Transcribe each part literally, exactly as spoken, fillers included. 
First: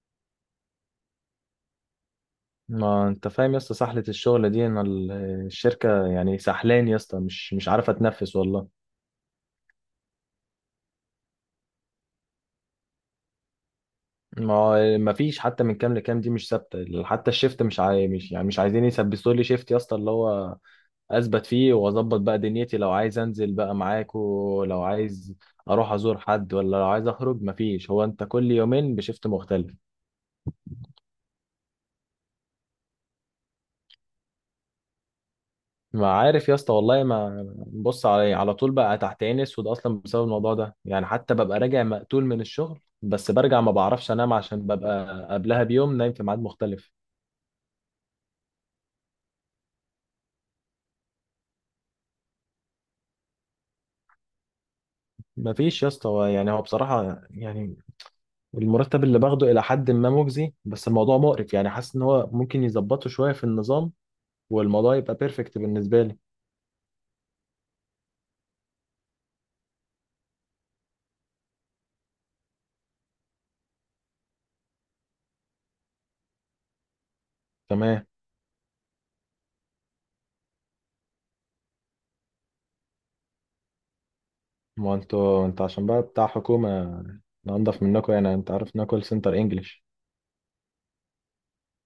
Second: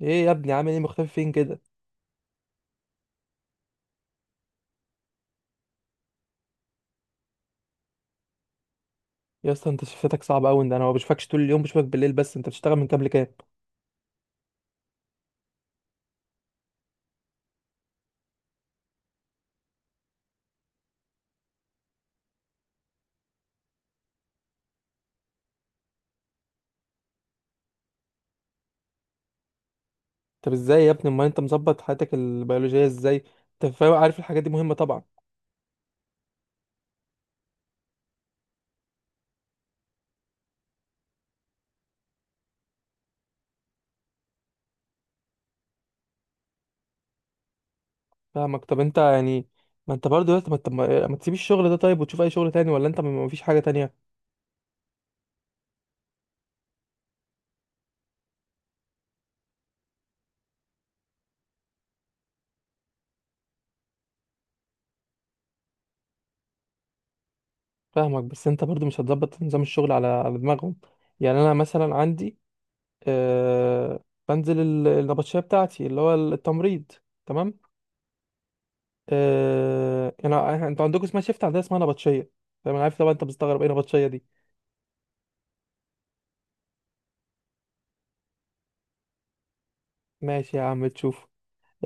ايه يا ابني عامل ايه مختفي فين كده؟ ما انت فاهم يا اسطى، سحلة الشغل دي ان ال- الشركة، يعني سحلان يا اسطى، مش مش عارفة تنفس والله. يا اسطى انت شفتك صعب قوي ده، انا ما بشوفكش طول اليوم، بشوفك بالليل بس. انت بتشتغل من كام لكام؟ ما ما فيش حتى من كام لكام، دي مش ثابتة، حتى الشيفت مش عاي... مش، يعني مش عايزين يثبتوا لي شيفت يا اسطى اللي هو اثبت فيه واظبط بقى دنيتي، لو عايز انزل بقى معاك ولو عايز اروح ازور حد، ولا لو عايز اخرج ما فيش. هو انت كل يومين بشيفت مختلف؟ طب ازاي يا ابني؟ امال انت مظبط حياتك البيولوجيه ازاي؟ انت فاهم، عارف الحاجات دي مهمه طبعا. ما عارف يا اسطى والله، ما بص علي إيه، على طول بقى تحت عيني اسود اصلا بسبب الموضوع ده، يعني حتى ببقى راجع مقتول من الشغل بس برجع ما بعرفش انام عشان ببقى قبلها بيوم نايم في ميعاد مختلف. فاهمك. طب انت يعني، ما انت برضه يا اسطى، ما انت ما ما تسيب الشغل ده طيب وتشوف اي شغل تاني؟ ولا انت ما فيش حاجه تانية؟ ما فيش يا اسطى. هو- يعني هو بصراحة، يعني المرتب اللي باخده الى حد ما مجزي، بس الموضوع مقرف، يعني حاسس ان هو ممكن يظبطه شوية في النظام والموضوع يبقى بيرفكت بالنسبة لي. فاهمك، بس انت برضه مش هتظبط نظام الشغل على على دماغهم. يعني انا مثلا عندي، آه بنزل ال- النبطشيه بتاعتي اللي هو التمريض. تمام. تمام. آه، انا إحنا- انتوا عندكم اسمها شيفت، عندنا اسمها نبطشيه. فاهم، انا عارف طبعا انت بتستغرب ايه نبطشيه دي. ما هو انتوا، انت عشان بقى بتاع حكومة انضف منكم، يعني انت عارف انها كول سنتر انجلش. ماشي يا عم، تشوف.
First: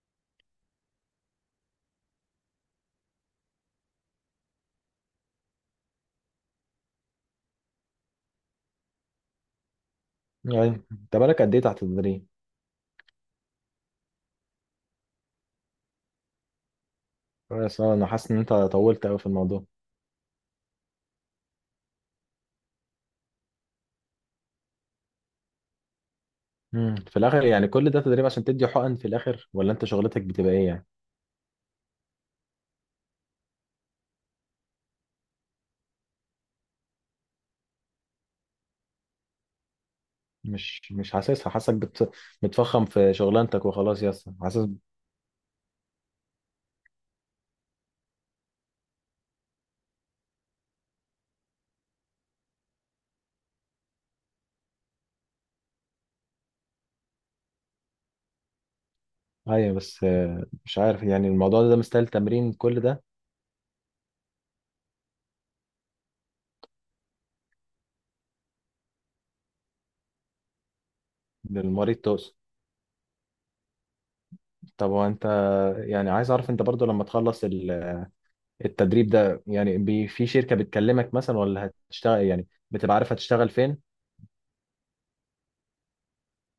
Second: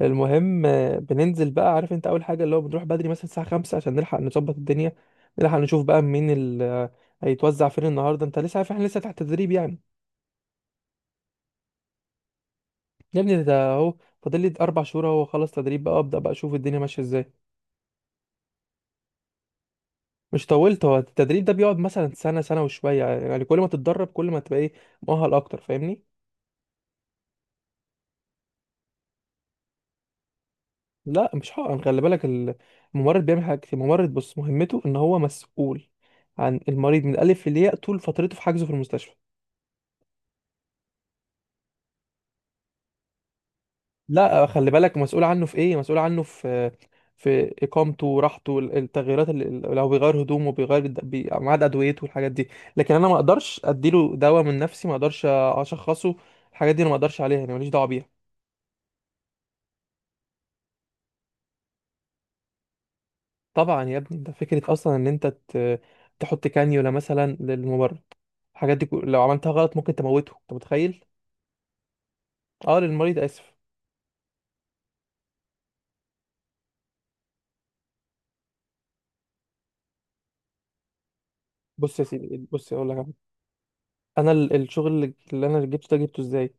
المهم، آه، بننزل بقى، عارف انت اول حاجه اللي هو بنروح بدري مثلا الساعه خمسة عشان نلحق نظبط الدنيا، نلحق نشوف بقى مين اللي هيتوزع فين النهارده. انت لسه عارف احنا لسه تحت تدريب يعني. يعني انت بالك قد ايه تحت التدريب؟ يا ابني ده اهو فاضل لي اربع شهور، اهو خلص تدريب بقى، ابدا بقى اشوف الدنيا ماشيه ازاي. بس انا حاسس ان انت طولت قوي في الموضوع. مش طولت، هو التدريب ده بيقعد مثلا سنه سنه وشويه، يعني يعني كل ما تتدرب كل ما تبقى ايه، مؤهل اكتر، فاهمني. امم، في الاخر يعني كل ده تدريب عشان تدي حقن في الاخر؟ ولا انت شغلتك بتبقى ايه يعني؟ لا مش حقن، خلي بالك، ال- الممرض بيعمل حاجة كتير. الممرض بص مهمته ان هو مسؤول عن المريض من الالف للياء طول فترته في حجزه في المستشفى. مش مش حاسسها، حاسسك بت... بتفخم في شغلانتك وخلاص يا اسطى، لا حاسس. خلي بالك، مسؤول عنه في ايه؟ مسؤول عنه في في اقامته، راحته، ال- التغييرات اللي لو بيغير هدومه، بيغير الد- بي- ميعاد ادويته والحاجات دي. لكن انا ما اقدرش اديله دواء من نفسي، ما اقدرش اشخصه. الحاجات دي انا ما اقدرش عليها، انا ماليش دعوه بيها. ايوه بس آه، مش عارف يعني الموضوع ده مستاهل تمرين كل ده؟ طبعا يا ابني، ده فكره اصلا ان انت ت- تحط كانيولا مثلا للممرض. الحاجات دي كو- لو عملتها غلط ممكن تموته، انت متخيل؟ للمريض تقصد؟ اه للمريض، اسف. طب هو انت، يعني عايز اعرف انت برضو لما تخلص ال- التدريب ده، يعني بي... في شركة بتكلمك مثلا؟ ولا بص يا هتشتغل، سيدي، يعني بص اقول لك بتبقى على عارف حاجة. هتشتغل فين؟ انا ال- الشغل اللي اللي انا جبته ده جبته ازاي؟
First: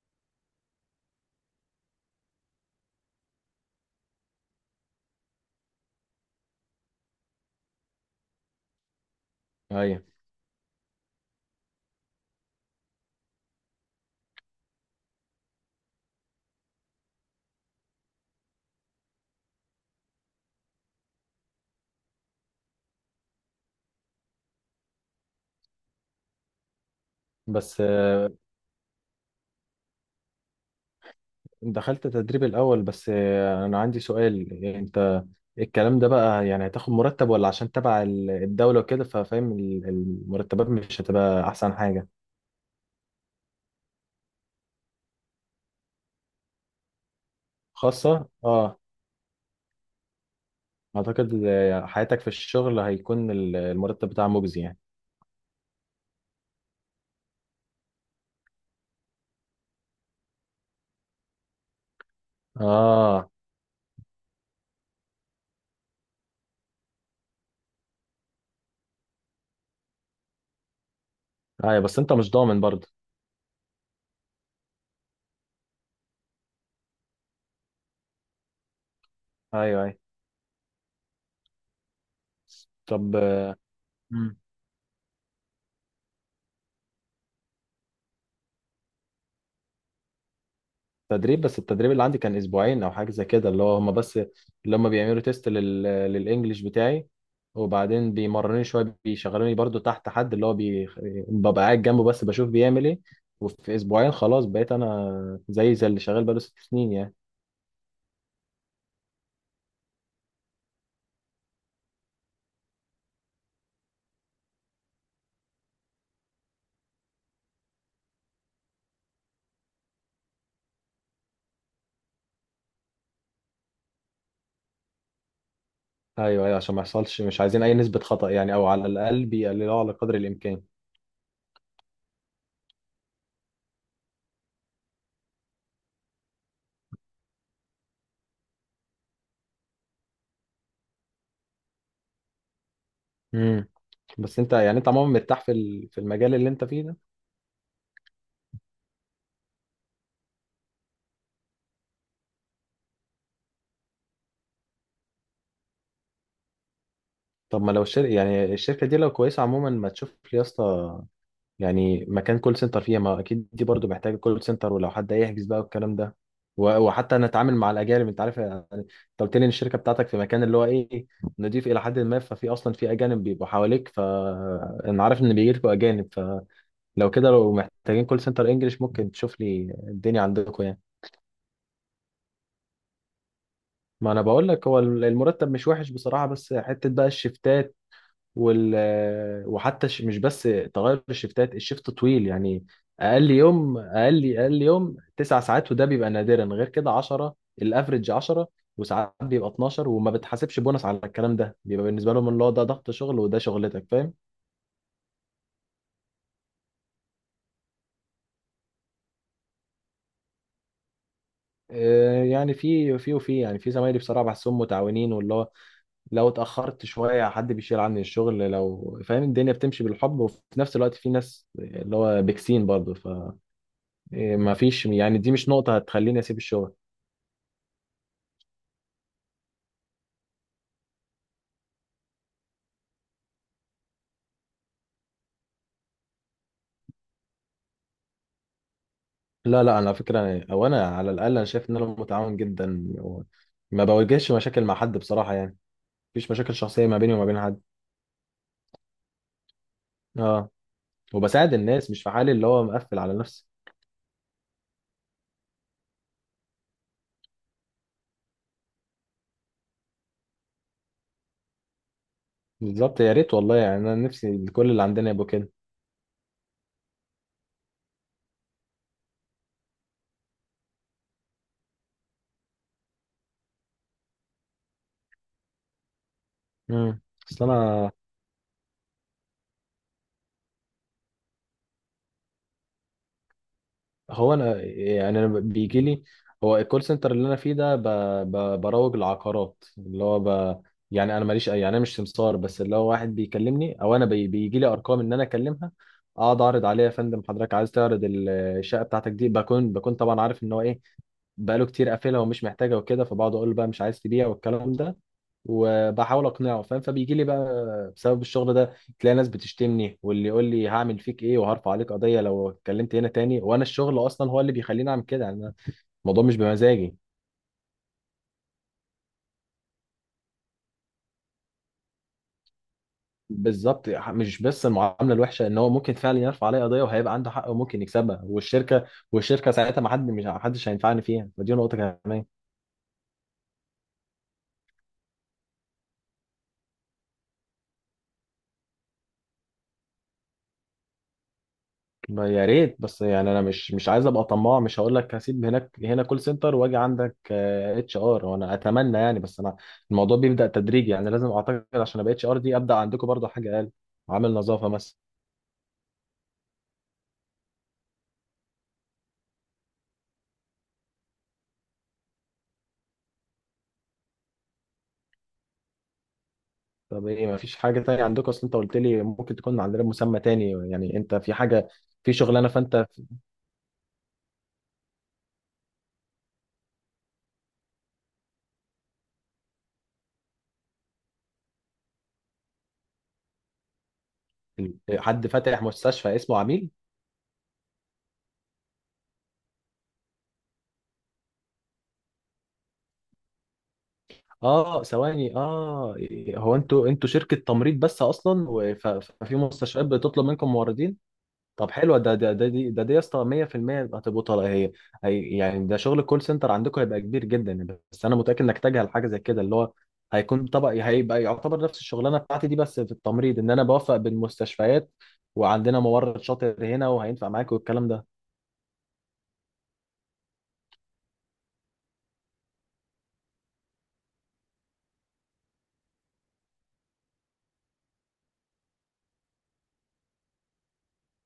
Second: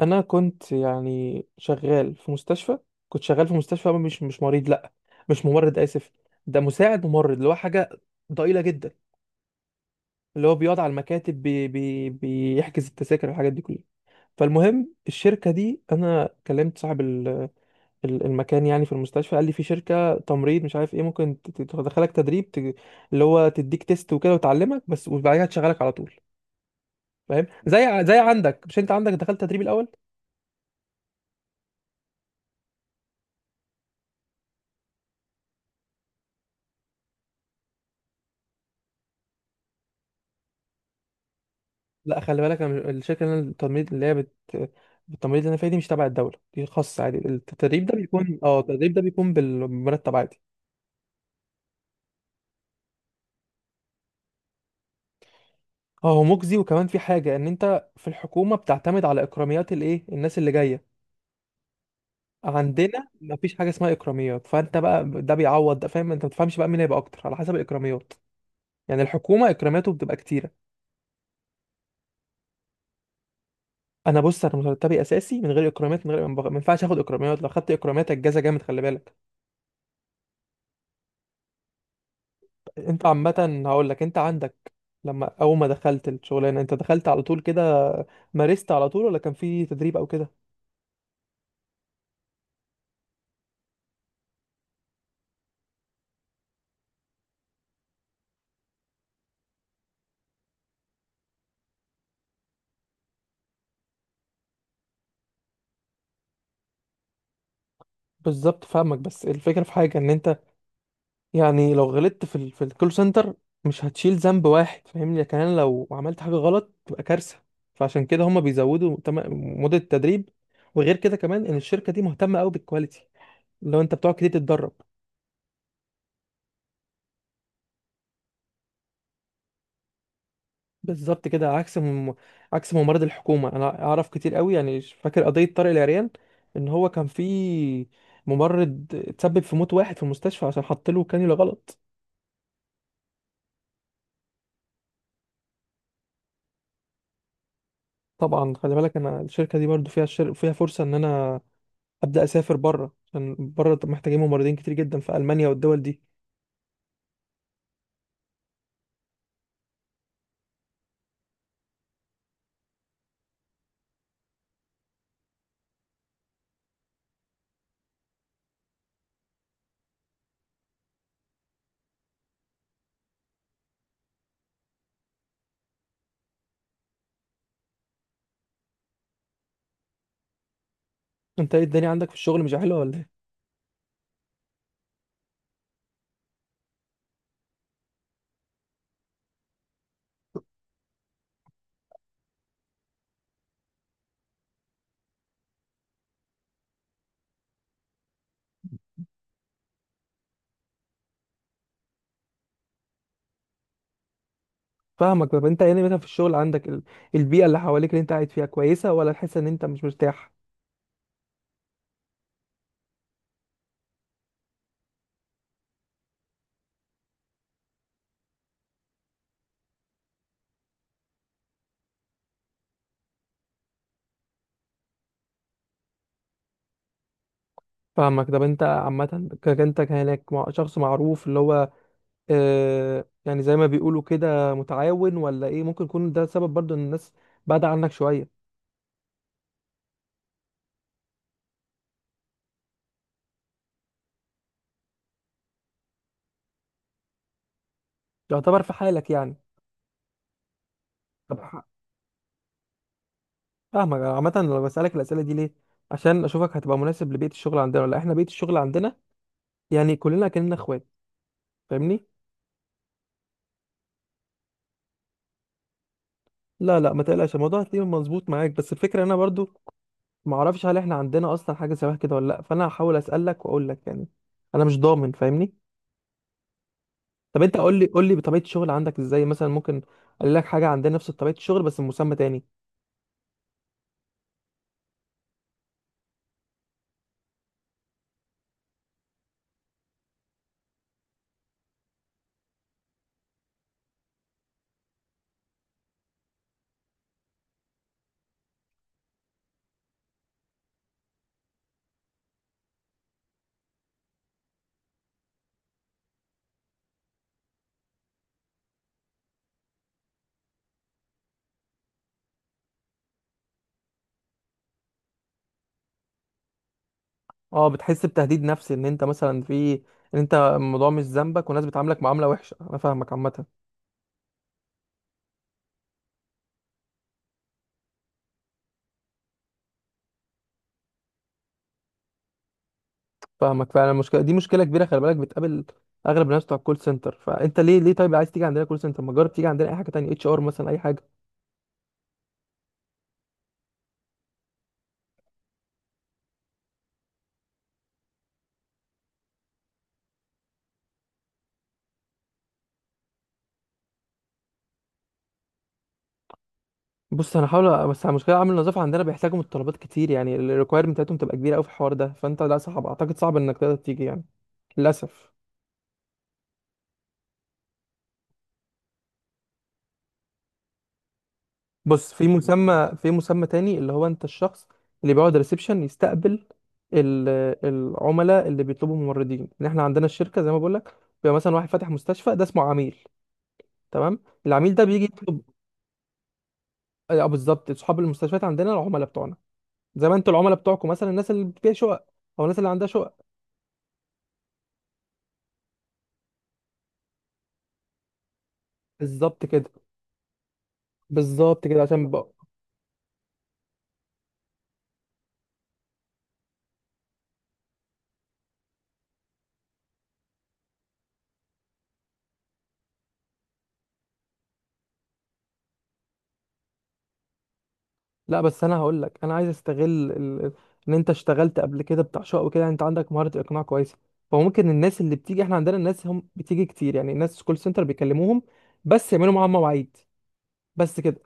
انا كنت يعني شغال في مستشفى، كنت شغال في مستشفى. مش مش مريض لا، مش ممرض، اسف. ده مساعد ممرض، اللي هو حاجه ضئيله جدا، ايوه اللي هو بيقعد على المكاتب، بي بي بيحجز التذاكر والحاجات دي كلها. فالمهم الشركه دي انا كلمت صاحب ال- ال- المكان يعني في المستشفى، قال لي في شركه تمريض مش عارف ايه ممكن ت- ت- تدخلك تدريب، ت- اللي هو تديك تيست وكده وتعلمك بس، وبعدها تشغلك على طول. فاهم، بس زي، زي عندك. مش انت عندك دخلت تدريب الاول؟ دخلت تدريب الأول. بس آه، أنا عندي سؤال، يعني أنت الكلام ده بقى يعني هتاخد مرتب؟ ولا عشان تبع ال- الدولة وكده، ففاهم ال- المرتبات مش هتبقى أحسن حاجة؟ لا خلي بالك، انا مش- الشركه اللي أنا، التمريض اللي هي بت التمريض اللي انا فيها دي مش تبع الدوله، دي خاصه عادي. التدريب ده خاصة، بيكون، اه اه. التدريب ده بيكون بالمرتب عادي. أعتقد آه، حياتك في الشغل هيكون ال- المرتب بتاعها مجزي يعني. اه هو مجزي، وكمان في حاجه ان انت في الحكومه بتعتمد على اكراميات الايه، الناس اللي جايه. عندنا اه، مفيش حاجه اسمها اكراميات، فانت بقى ده بيعوض ده. فاهم؟ انت ما بتفهمش بقى مين هيبقى اكتر على حسب الاكراميات. يعني الحكومه اكراماته بتبقى كتيره. أيوة، بس أنت مش ضامن برضه. انا بص، انا مرتبي اساسي من غير اكرامات، من غير، ما ينفعش اخد اكراميات. لو خدت اكرامات الجزا جامد، خلي بالك. أيوة أيوة. انت طب عامة هقول لك، انت عندك، لما اول ما دخلت الشغلانة انت دخلت على طول كده، مارست على طول، ولا كان في تدريب او كده؟ تدريب. بس التدريب اللي عندي كان اسبوعين او حاجه زي كده، اللي هو هم بس اللي هم بيعملوا تيست لل... للانجليش بتاعي، وبعدين بيمرنوني شويه، بيشغلوني برضو تحت حد اللي هو بي... ببقى قاعد جنبه بس بشوف بيعمل ايه، وفي اسبوعين خلاص بقيت انا زي زي اللي شغال بقاله ست سنين يعني. بالظبط، فاهمك. بس الفكرة في حاجة ان انت يعني لو غلطت في ال... في الكول سنتر، مش هتشيل ذنب واحد، فاهمني. لكن انا لو عملت حاجة غلط تبقى كارثة. فعشان كده هما بيزودوا تم... مدة التدريب. وغير كده كمان ان الشركة دي مهتمة قوي بالكواليتي، لو انت بتقعد كتير تتدرب. ايوه ايوه، عشان ما يحصلش، مش عايزين اي نسبه خطا يعني، او على الاقل بيقللوها على قدر الامكان. بالظبط كده، عكس مم... عكس ممرض الحكومه. انا اعرف كتير قوي، يعني فاكر قضيه طارق العريان ان هو كان في ممرض اتسبب في موت واحد في المستشفى عشان حط له كانيولا غلط. امم. بس انت يعني انت عموما مرتاح في ال- في المجال اللي انت فيه ده؟ طبعا، خلي بالك انا الشركه دي برضو فيها الشر... فيها فرصه ان انا ابدا اسافر بره، عشان بره محتاجين ممرضين كتير جدا في المانيا والدول دي. طب ما لو الشركه يعني الشركه دي لو كويسه عموما، ما تشوف لي يا اسطى يعني مكان كول سنتر فيها. ما اكيد دي برضو محتاجه كول سنتر، ولو حد يحجز بقى والكلام ده، و- وحتى انا اتعامل مع الاجانب. انت عارف، يعني انت قلت لي ان الشركه بتاعتك في مكان اللي هو ايه، نضيف الى حد ما، ففي اصلا في اجانب بيبقوا حواليك، فانا عارف ان بيجي لكم اجانب، فلو كده لو محتاجين كول سنتر انجلش ممكن تشوف لي الدنيا عندكم يعني. انت ايه الدنيا عندك في الشغل مش حلوه ولا ايه؟ ما انا بقول لك هو المرتب مش وحش بصراحه، بس حته بقى الشفتات وال، وحتى ش- مش بس تغير الشفتات، الشفت طويل يعني. اقل يوم، اقل اقل يوم تسع ساعات، وده بيبقى نادرا، غير كده عشرة. الافرج عشرة، وساعات بيبقى اتناشر، وما بتحاسبش بونص على الكلام ده، بيبقى بالنسبه لهم اللي هو ده ضغط شغل وده شغلتك، فاهم. فاهمك. طب انت يعني مثلا في الشغل عندك، ال... البيئه اللي حواليك اللي انت قاعد فيها كويسه، ولا تحس ان انت مش مرتاح؟ آه، يعني في في وفي يعني في زمايلي بصراحه بحسهم متعاونين، واللي هو لو اتاخرت شويه حد بيشيل عني الشغل لو فاهم، الدنيا بتمشي بالحب، وفي نفس الوقت في ناس اللي هو بيكسين برضه. إيه، ما فيش يعني، دي مش نقطة هتخليني أسيب الشغل. فاهمك. طب انت عامة ك- انت كانك مع- شخص معروف، اللي هو آه يعني زي ما بيقولوا كده متعاون، ولا ايه؟ ممكن يكون ده سبب برضو ان الناس بعد عنك شوية. لا لا، أنا على فكرة، أو أنا على الأقل أنا شايف إن أنا متعاون جدا و- ما بواجهش مشاكل مع حد بصراحة يعني. مفيش مشاكل شخصية ما بيني وما بين حد. يعتبر في حالك يعني. أه. طب وبساعد ح- الناس، مش في حالي اللي هو مقفل على نفسي. فاهمك. عامة لو بسألك الأسئلة دي ليه، عشان أشوفك هتبقى مناسب لبيئة الشغل عندنا ولا لأ. احنا بيئة الشغل عندنا يعني كلنا كأننا اخوات، فاهمني. بالظبط يا ريت والله، يعني أنا نفسي كل اللي عندنا يبقوا كده. لا لا ما تقلقش، الموضوع هتلاقيه مظبوط معاك، بس الفكرة انا برضو ما اعرفش هل احنا عندنا اصلا حاجة شبه كده ولا لا، فانا هحاول أسألك واقول لك يعني. انا مش ضامن، فاهمني. امم. طب أصل انت قول لي أنا، قول لي بطبيعه الشغل عندك ازاي، مثلا ممكن اقول لك حاجه عندنا نفس طبيعه الشغل بس مسمى تاني. هو انا يعني انا بيجي لي، هو الكول سنتر اللي انا فيه ده ب... ب... بروج العقارات اللي هو ب... يعني انا ماليش أي- يعني انا مش سمسار، بس اللي هو واحد بيكلمني او انا بي... بيجي لي ارقام ان انا اكلمها، اقعد اعرض عليها يا فندم حضرتك عايز تعرض الشقه بتاعتك دي؟ بكون بكون طبعا عارف ان هو ايه بقاله كتير قافلها ومش محتاجها وكده، فبقعد اقول له بقى مش عايز تبيع والكلام ده وبحاول اقنعه فاهم. فبيجي لي بقى بسبب الشغل ده تلاقي ناس بتشتمني واللي يقول لي هعمل فيك ايه وهرفع عليك قضيه لو اتكلمت هنا تاني، وانا الشغل اصلا هو اللي بيخليني اعمل كده يعني، أنا الموضوع مش بمزاجي. اه بتحس بتهديد نفسي ان انت مثلا في، ان انت الموضوع مش ذنبك والناس بتعاملك معامله وحشه. انا فاهمك عامه. بالظبط، مش بس المعامله الوحشه، ان هو ممكن فعلا يرفع عليا قضيه وهيبقى عنده حق وممكن يكسبها، والشركه والشركه ساعتها ما حد، مش حدش هينفعني فيها، فدي نقطه كمان. فاهمك فعلا، المشكله دي مشكله كبيره، خلي بالك بتقابل اغلب الناس بتوع الكول سنتر. فانت ليه ليه طيب عايز تيجي عندنا كول سنتر؟ ما جرب تيجي عندنا اي حاجه تانية، اتش ار مثلا، اي حاجه. ما يا ريت، بس يعني انا مش مش عايز ابقى طماع، مش هقول لك هسيب هناك هنا كول سنتر واجي عندك اتش ار، وانا اتمنى يعني، بس انا الموضوع بيبدا تدريجي يعني، لازم اعتقد عشان ابقى اتش ار دي ابدا عندكم برضه حاجه اقل، عامل نظافه مثلا. بص انا هحاول، بس المشكله عامل النظافه عندنا بيحتاجوا متطلبات كتير، يعني الريكويرمنت بتاعتهم تبقى كبيره قوي في الحوار ده. فانت لا، صعب، اعتقد صعب انك تقدر تيجي يعني، للاسف. طب ايه، ما فيش حاجه تانية عندكم؟ اصل انت قلت لي ممكن تكون عندنا مسمى تاني يعني، انت في حاجه بص في في شغلانه فانت، مسمى في مسمى تاني، اللي هو انت الشخص اللي بيقعد ريسبشن، يستقبل ال- العملاء اللي بيطلبوا ممرضين. ان احنا عندنا الشركه زي ما بقول لك، بيبقى مثلا واحد فاتح مستشفى، ده اسمه عميل. تمام. العميل في- ده بيجي حد يطلب. فاتح مستشفى اسمه عميل؟ اه آه، بالظبط، اصحاب المستشفيات عندنا العملاء بتوعنا، زي ما انتوا العملاء بتوعكم مثلا الناس اللي فيها شقق او الناس اللي عندها شقق. اه ثواني، اه، هو انتوا انتوا شركه تمريض بس اصلا، وف- ففي بالظبط كده. مستشفيات بتطلب منكم موردين؟ بالظبط طب كده حلوه. عشان ده بقى، ده ده دي ده دي يا اسطى مية في المية هتبقى طالعه. هي هي- يعني ده شغل الكول سنتر عندكم هيبقى كبير جدا، بس انا متاكد انك تجهل حاجه زي كده، اللي هو هيكون طبق، هيبقى يعتبر نفس الشغلانه بتاعتي دي بس في التمريض، ان انا بوفق بين مستشفيات وعندنا ممرض شاطر هنا وهينفع معاك والكلام ده. لا بس انا هقول لك، انا عايز استغل ال... ان انت اشتغلت قبل كده بتاع شقق وكده، يعني انت عندك مهاره الاقناع كويسه. فممكن الناس اللي بتيجي، احنا عندنا الناس هم بتيجي كتير، يعني الناس كول سنتر بيكلموهم بس يعملوا معاهم مواعيد، بس كده.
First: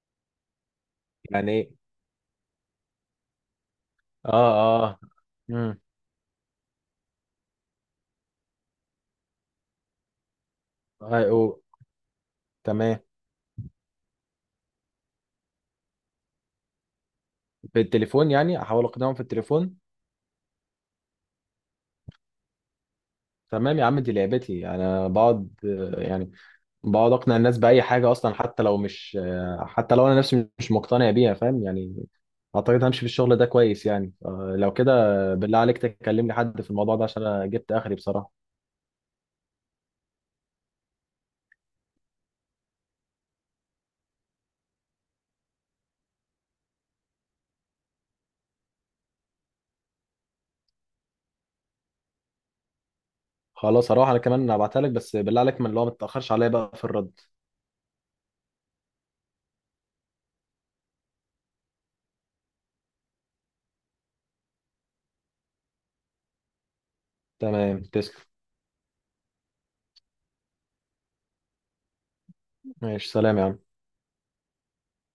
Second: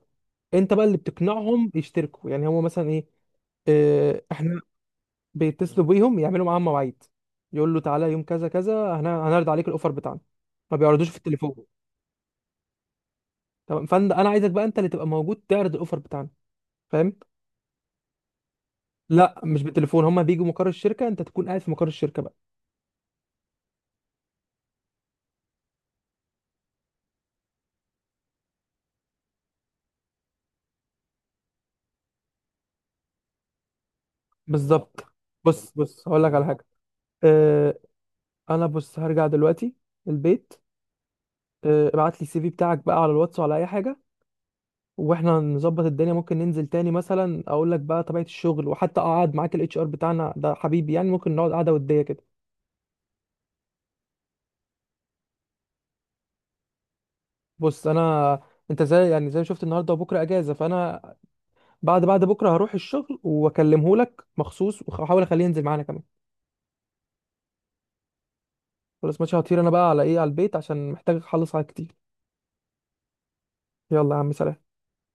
انت بقى اللي يعني بتقنعهم ايه؟ يشتركوا، يعني هو مثلا ايه؟ اه اه. احنا اه. امم. بيتصلوا بيهم يعملوا معاهم مواعيد، يقول له تعالى يوم كذا كذا، هن- هنعرض عليك الاوفر بتاعنا، ما بيعرضوش في التليفون. أيوه. تمام. تمام، فانا انا عايزك بقى انت اللي تبقى موجود تعرض الاوفر بتاعنا، فاهم؟ بالتليفون يعني، احاول اقنعهم في لا مش التليفون؟ بالتليفون، هما بيجوا مقر الشركه، انت تكون قاعد في مقر الشركه بقى. تمام يا عم، دي لعبتي انا. بقعد آه، يعني بقعد اقنع الناس باي حاجه اصلا، حتى لو مش، حتى لو انا نفسي مش مقتنع بيها فاهم يعني. اعتقد همشي في الشغل ده كويس يعني آه، لو كده. بالظبط. بالله بص عليك بص هقول لك تكلمني على حد حاجه. في الموضوع ده، عشان انا جبت اه، اخري بصراحه. انا بص هرجع دلوقتي البيت. اه ابعت لي السي في بتاعك بقى على الواتس وعلى اي حاجه، واحنا نظبط الدنيا. ممكن ننزل تاني مثلا اقول لك بقى طبيعه الشغل، وحتى اقعد معاك الاتش ار بتاعنا ده حبيبي يعني، ممكن نقعد قعده وديه كده. خلاص هروح انا كمان هبعتها لك، بس بالله عليك من اللي هو ما تتاخرش عليا بقى في الرد. بص انا، انت زي، يعني زي ما شفت النهارده، وبكره اجازه، فانا بعد بعد بكره هروح الشغل واكلمه لك مخصوص، واحاول اخليه ينزل معانا كمان. تمام، تسلم. خلاص ماشي، هطير انا بقى على ايه على البيت عشان محتاج اخلص حاجات كتير. ماشي، سلام يا عم. يلا يا عم، سلام.